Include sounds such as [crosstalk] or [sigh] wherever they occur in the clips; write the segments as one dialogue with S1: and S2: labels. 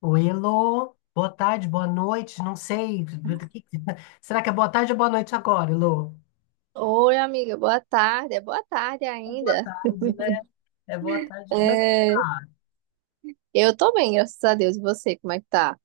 S1: O Elo, boa tarde, boa noite, não sei. Que- [laughs] Será que é boa tarde ou boa noite agora, Elo?
S2: Oi, amiga, boa tarde. É boa tarde
S1: É boa
S2: ainda.
S1: tarde, né? É boa tarde. Como é que você
S2: É,
S1: tá?
S2: eu tô bem, graças a Deus. E você, como é que tá?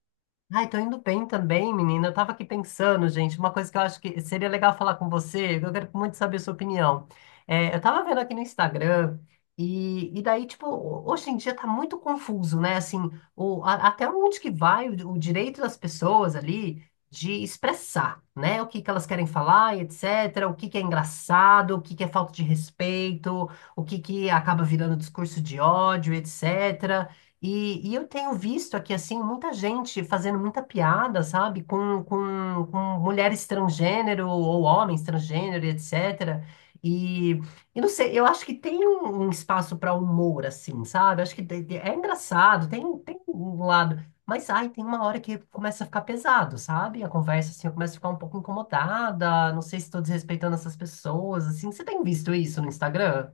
S1: Ai, tô indo bem também, menina. Eu tava aqui pensando, gente, uma coisa que eu acho que seria legal falar com você, eu quero muito saber a sua opinião. É, eu tava vendo aqui no Instagram, e daí, tipo, hoje em dia tá muito confuso, né? Assim, até onde que vai o direito das pessoas ali de expressar, né? O que que elas querem falar e etc. O que que é engraçado, o que que é falta de respeito, o que que acaba virando discurso de ódio, etc. E eu tenho visto aqui, assim, muita gente fazendo muita piada, sabe, com mulheres transgênero ou homens transgênero, e etc. E, e não sei, eu acho que tem um espaço para humor, assim, sabe? Acho que é engraçado, tem um lado. Mas, ai, tem uma hora que começa a ficar pesado, sabe? A conversa, assim, eu começo a ficar um pouco incomodada, não sei se estou desrespeitando essas pessoas, assim. Você tem visto isso no Instagram?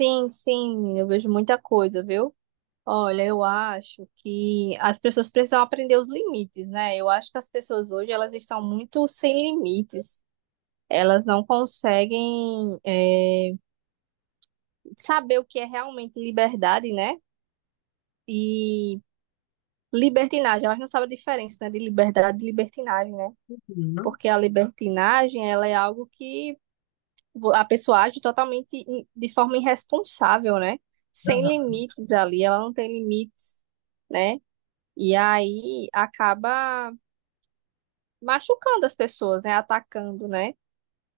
S2: Sim, eu vejo muita coisa, viu? Olha, eu acho que as pessoas precisam aprender os limites, né? Eu acho que as pessoas hoje elas estão muito sem limites. Elas não conseguem saber o que é realmente liberdade, né? E libertinagem. Elas não sabem a diferença, né, de liberdade e libertinagem, né?
S1: Uhum.
S2: Porque a libertinagem ela é algo que a pessoa age totalmente de forma irresponsável, né? Sem
S1: Aham.
S2: limites ali, ela não tem limites, né? E aí acaba machucando as pessoas, né? Atacando, né?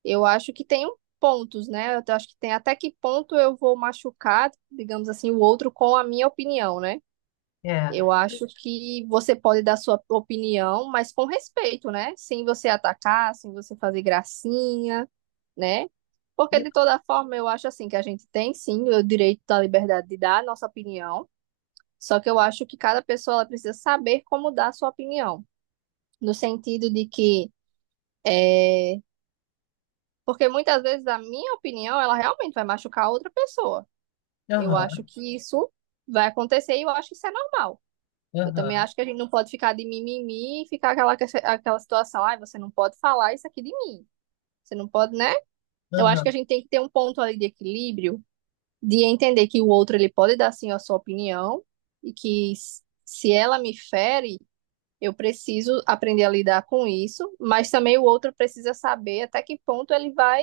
S2: Eu acho que pontos, né? Eu acho que tem até que ponto eu vou machucar, digamos assim, o outro com a minha opinião, né? Eu
S1: É.
S2: acho que você pode dar sua opinião, mas com respeito, né? Sem você atacar, sem você fazer gracinha, né? Porque
S1: E-.
S2: de toda forma eu acho assim que a gente tem sim o direito da liberdade de dar a nossa opinião, só que eu acho que cada pessoa ela precisa saber como dar a sua opinião, no sentido de que é... porque muitas vezes a minha opinião ela realmente vai machucar a outra pessoa. Eu acho
S1: Aham,
S2: que isso vai acontecer e eu acho que isso é normal. Eu também
S1: aham.
S2: acho que a gente não pode ficar de mimimi e ficar aquela situação, ai, você não pode falar isso aqui de mim. Você não pode, né? Eu acho que a
S1: Aham.
S2: gente tem que ter um ponto ali de equilíbrio de entender que o outro ele pode dar sim a sua opinião e que se ela me fere, eu preciso aprender a lidar com isso, mas também o outro precisa saber até que ponto ele vai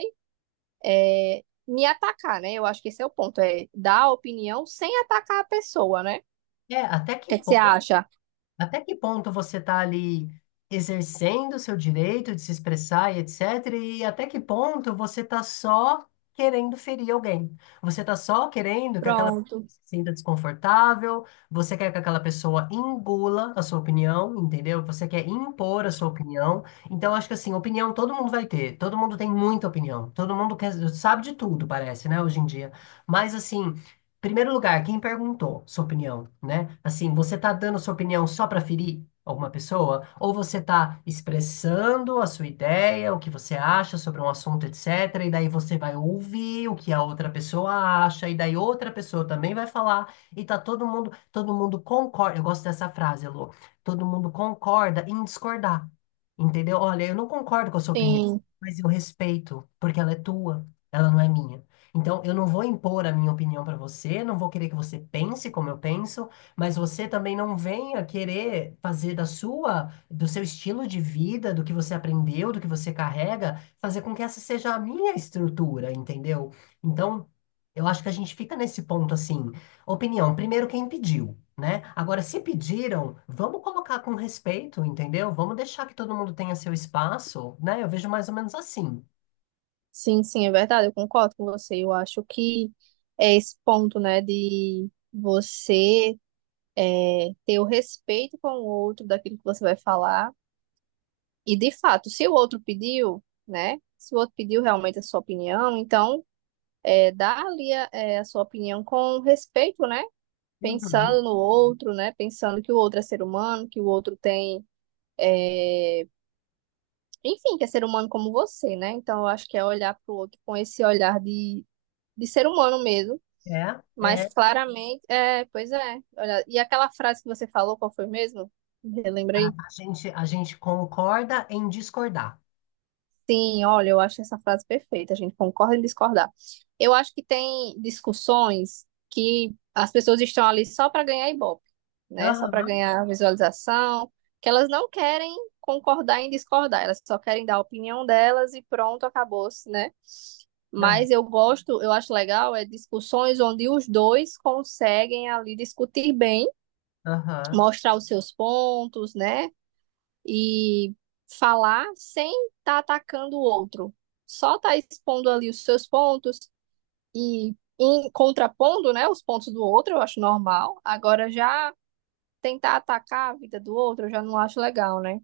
S2: me atacar, né? Eu acho que esse é o ponto, é dar a opinião sem atacar a pessoa, né? O
S1: É,
S2: que é que você acha?
S1: até que ponto você está ali exercendo o seu direito de se expressar e etc. E até que ponto você está só querendo ferir alguém. Você está só querendo que aquela pessoa
S2: Pronto,
S1: se sinta desconfortável, você quer que aquela pessoa engula a sua opinião, entendeu? Você quer impor a sua opinião. Então, acho que assim, opinião todo mundo vai ter, todo mundo tem muita opinião, todo mundo quer, sabe de tudo, parece, né, hoje em dia. Mas assim. Primeiro lugar, quem perguntou sua opinião, né? Assim, você tá dando sua opinião só para ferir alguma pessoa? Ou você tá expressando a sua ideia, o que você acha sobre um assunto, etc. E daí você vai ouvir o que a outra pessoa acha, e daí outra pessoa também vai falar, e tá todo mundo concorda. Eu gosto dessa frase, Lu. Todo mundo concorda em discordar. Entendeu? Olha, eu não concordo com a sua opinião,
S2: sim,
S1: mas eu respeito, porque ela é tua, ela não é minha. Então, eu não vou impor a minha opinião para você, não vou querer que você pense como eu penso, mas você também não venha querer fazer da sua, do seu estilo de vida, do que você aprendeu, do que você carrega, fazer com que essa seja a minha estrutura, entendeu? Então, eu acho que a gente fica nesse ponto assim, opinião, primeiro quem pediu. Né? Agora, se pediram, vamos colocar com respeito, entendeu? Vamos deixar que todo mundo tenha seu espaço, né? Eu vejo mais ou menos assim.
S2: sim, é verdade, eu concordo com você. Eu acho que é esse ponto, né, de você ter o respeito com o outro daquilo que você vai falar. E de fato, se o outro pediu, né? Se o outro pediu realmente a sua opinião, então, dá ali a sua opinião com respeito, né?
S1: Uhum.
S2: Pensando no outro, né? Pensando que o outro é ser humano, que o outro tem, enfim, que é ser humano como você, né? Então eu acho que é olhar para o outro com esse de ser humano mesmo,
S1: É,
S2: mas
S1: é.
S2: claramente, é, pois é. Olha, e aquela frase que você falou, qual foi mesmo? Relembra aí.
S1: A gente concorda em discordar.
S2: Sim, olha, eu acho essa frase perfeita. A gente concorda em discordar. Eu acho que tem discussões que as pessoas estão ali só para ganhar ibope, né? Só para
S1: Aham,
S2: ganhar visualização, que elas não querem concordar em discordar, elas só querem dar a opinião delas e pronto, acabou-se, né?
S1: ah,
S2: Mas eu gosto, eu acho legal, é discussões onde os dois conseguem ali discutir bem,
S1: aham.
S2: mostrar os seus pontos, né? E falar sem estar atacando o outro. Só tá expondo ali os seus pontos e contrapondo, né, os pontos do outro, eu acho normal. Agora já tentar atacar a vida do outro, eu já não acho legal, né?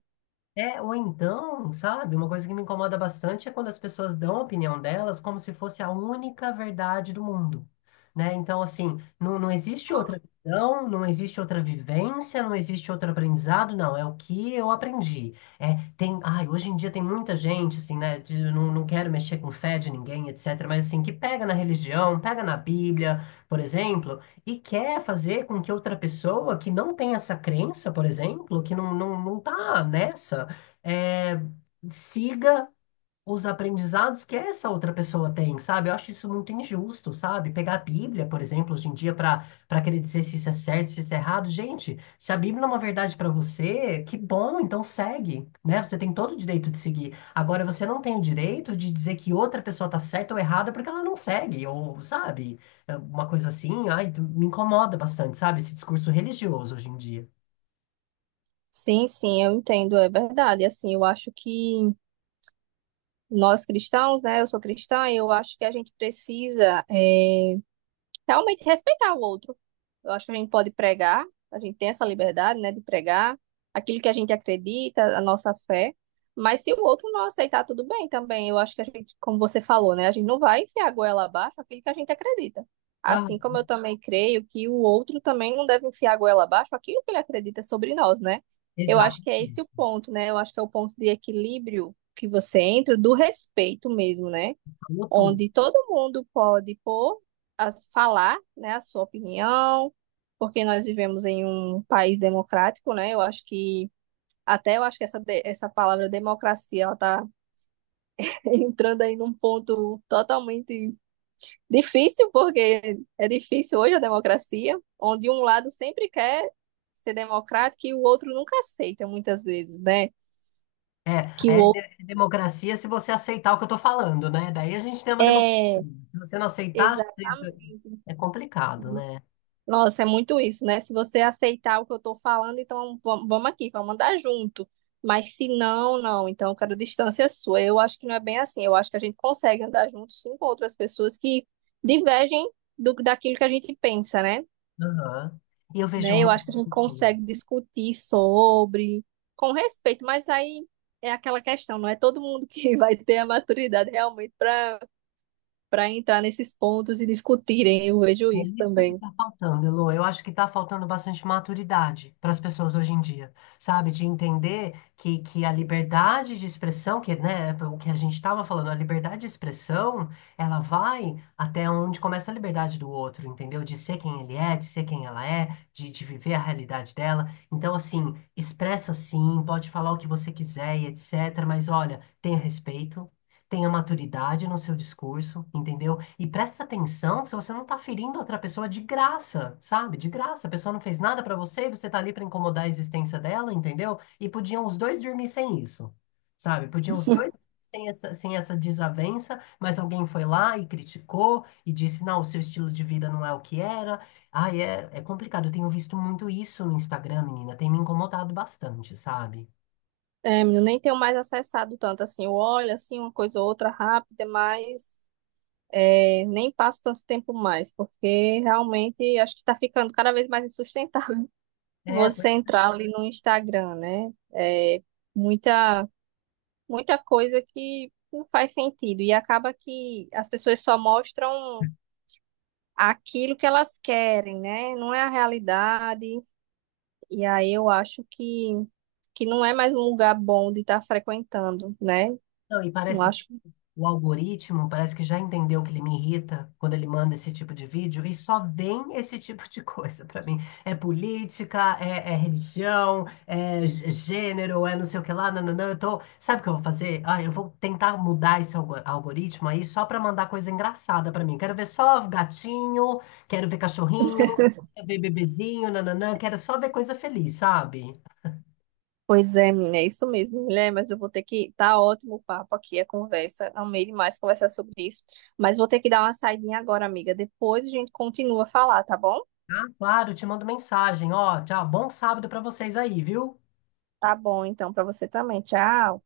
S1: É, ou então, sabe, uma coisa que me incomoda bastante é quando as pessoas dão a opinião delas como se fosse a única verdade do mundo, né? Então, assim, não, não existe outra visão, não existe outra vivência, não existe outro aprendizado, não, é o que eu aprendi. É, tem, ai, hoje em dia tem muita gente, assim, né, de, não, não quero mexer com fé de ninguém, etc., mas, assim, que pega na religião, pega na Bíblia, por exemplo, e quer fazer com que outra pessoa que não tem essa crença, por exemplo, que não, não tá nessa, é, siga os aprendizados que essa outra pessoa tem, sabe? Eu acho isso muito injusto, sabe? Pegar a Bíblia, por exemplo, hoje em dia, para querer dizer se isso é certo, se isso é errado. Gente, se a Bíblia é uma verdade para você, que bom, então segue, né? Você tem todo o direito de seguir. Agora, você não tem o direito de dizer que outra pessoa tá certa ou errada porque ela não segue, ou, sabe? É uma coisa assim, ai, me incomoda bastante, sabe? Esse discurso religioso hoje em dia.
S2: Sim, eu entendo, é verdade. Assim, eu acho que nós cristãos, né, eu sou cristã, eu acho que a gente precisa, é, realmente respeitar o outro. Eu acho que a gente pode pregar, a gente tem essa liberdade, né, de pregar aquilo que a gente acredita, a nossa fé, mas se o outro não aceitar, tudo bem também. Eu acho que a gente, como você falou, né, a gente não vai enfiar a goela abaixo aquilo que a gente acredita.
S1: Ah,
S2: Assim como eu também creio que o outro também não deve enfiar a goela abaixo aquilo que ele acredita sobre nós, né? Eu
S1: exato.
S2: acho que é esse o ponto, né? Eu acho que é o ponto de equilíbrio que você entra do respeito mesmo, né?
S1: Falou tudo.
S2: Onde todo mundo pode pôr, as, falar, né, a sua opinião, porque nós vivemos em um país democrático, né? Eu acho que essa, essa palavra democracia ela tá [laughs] entrando aí num ponto totalmente difícil, porque é difícil hoje a democracia, onde um lado sempre quer ser democrático e o outro nunca aceita muitas vezes, né?
S1: É,
S2: Que o outro
S1: é democracia se você aceitar o que eu estou falando, né? Daí a gente tem uma democracia.
S2: é,
S1: Se você não aceitar,
S2: exatamente.
S1: é complicado, né?
S2: Nossa, é muito isso, né? Se você aceitar o que eu tô falando, então vamos aqui, vamos andar junto. Mas se não, não, então eu quero distância sua. Eu acho que não é bem assim. Eu acho que a gente consegue andar junto sim com outras pessoas que divergem do daquilo que a gente pensa, né?
S1: Aham. E eu vejo
S2: Né? Eu acho que a gente
S1: muito.
S2: consegue discutir sobre, com respeito, mas aí é aquela questão, não é todo mundo que [laughs] vai ter a maturidade realmente para entrar nesses pontos e discutirem. Eu vejo
S1: É
S2: isso
S1: isso que
S2: também.
S1: está faltando, Elô. Eu acho que está faltando bastante maturidade para as pessoas hoje em dia, sabe? De entender que a liberdade de expressão, que, né, o que a gente estava falando, a liberdade de expressão, ela vai até onde começa a liberdade do outro, entendeu? De ser quem ele é, de ser quem ela é, de viver a realidade dela. Então, assim, expressa sim, pode falar o que você quiser e etc. Mas olha, tenha respeito tenha maturidade no seu discurso, entendeu? E presta atenção se você não tá ferindo outra pessoa de graça, sabe? De graça, a pessoa não fez nada pra você e você tá ali pra incomodar a existência dela, entendeu? E podiam os dois dormir sem isso, sabe? Podiam os dois sem essa, sem essa desavença, mas alguém foi lá e criticou e disse, não, o seu estilo de vida não é o que era. Ai, é, é complicado. Eu tenho visto muito isso no Instagram, menina. Tem me incomodado bastante, sabe?
S2: É, menino, nem tenho mais acessado tanto assim. Eu olho assim uma coisa ou outra rápida, mas é, nem passo tanto tempo mais, porque realmente acho que está ficando cada vez mais insustentável [laughs]
S1: É,
S2: você
S1: pois-.
S2: entrar ali no Instagram, né? É, muita, muita coisa que não faz sentido e acaba que as pessoas só mostram aquilo que elas querem, né? Não é a realidade. E aí eu acho que não é mais um lugar bom de estar frequentando, né?
S1: Não, e
S2: Não
S1: parece que
S2: acho.
S1: o algoritmo parece que já entendeu que ele me irrita quando ele manda esse tipo de vídeo e só vem esse tipo de coisa pra mim. É política, é religião, gênero, é não sei o que lá, nananã. Eu tô... Sabe o que eu vou fazer? Ah, eu vou tentar mudar esse algoritmo aí só pra mandar coisa engraçada pra mim. Quero ver só gatinho, quero ver cachorrinho, quero ver bebezinho, nananã. Quero só ver coisa feliz, sabe?
S2: Pois é, menina, é isso mesmo, mulher, mas eu vou ter que. Tá ótimo o papo aqui, a conversa. Amei demais conversar sobre isso. Mas vou ter que dar uma saidinha agora, amiga. Depois a gente continua a falar, tá bom?
S1: Ah, claro, te mando mensagem. Ó, tchau, bom sábado pra vocês aí, viu?
S2: Tá bom, então, pra você também. Tchau.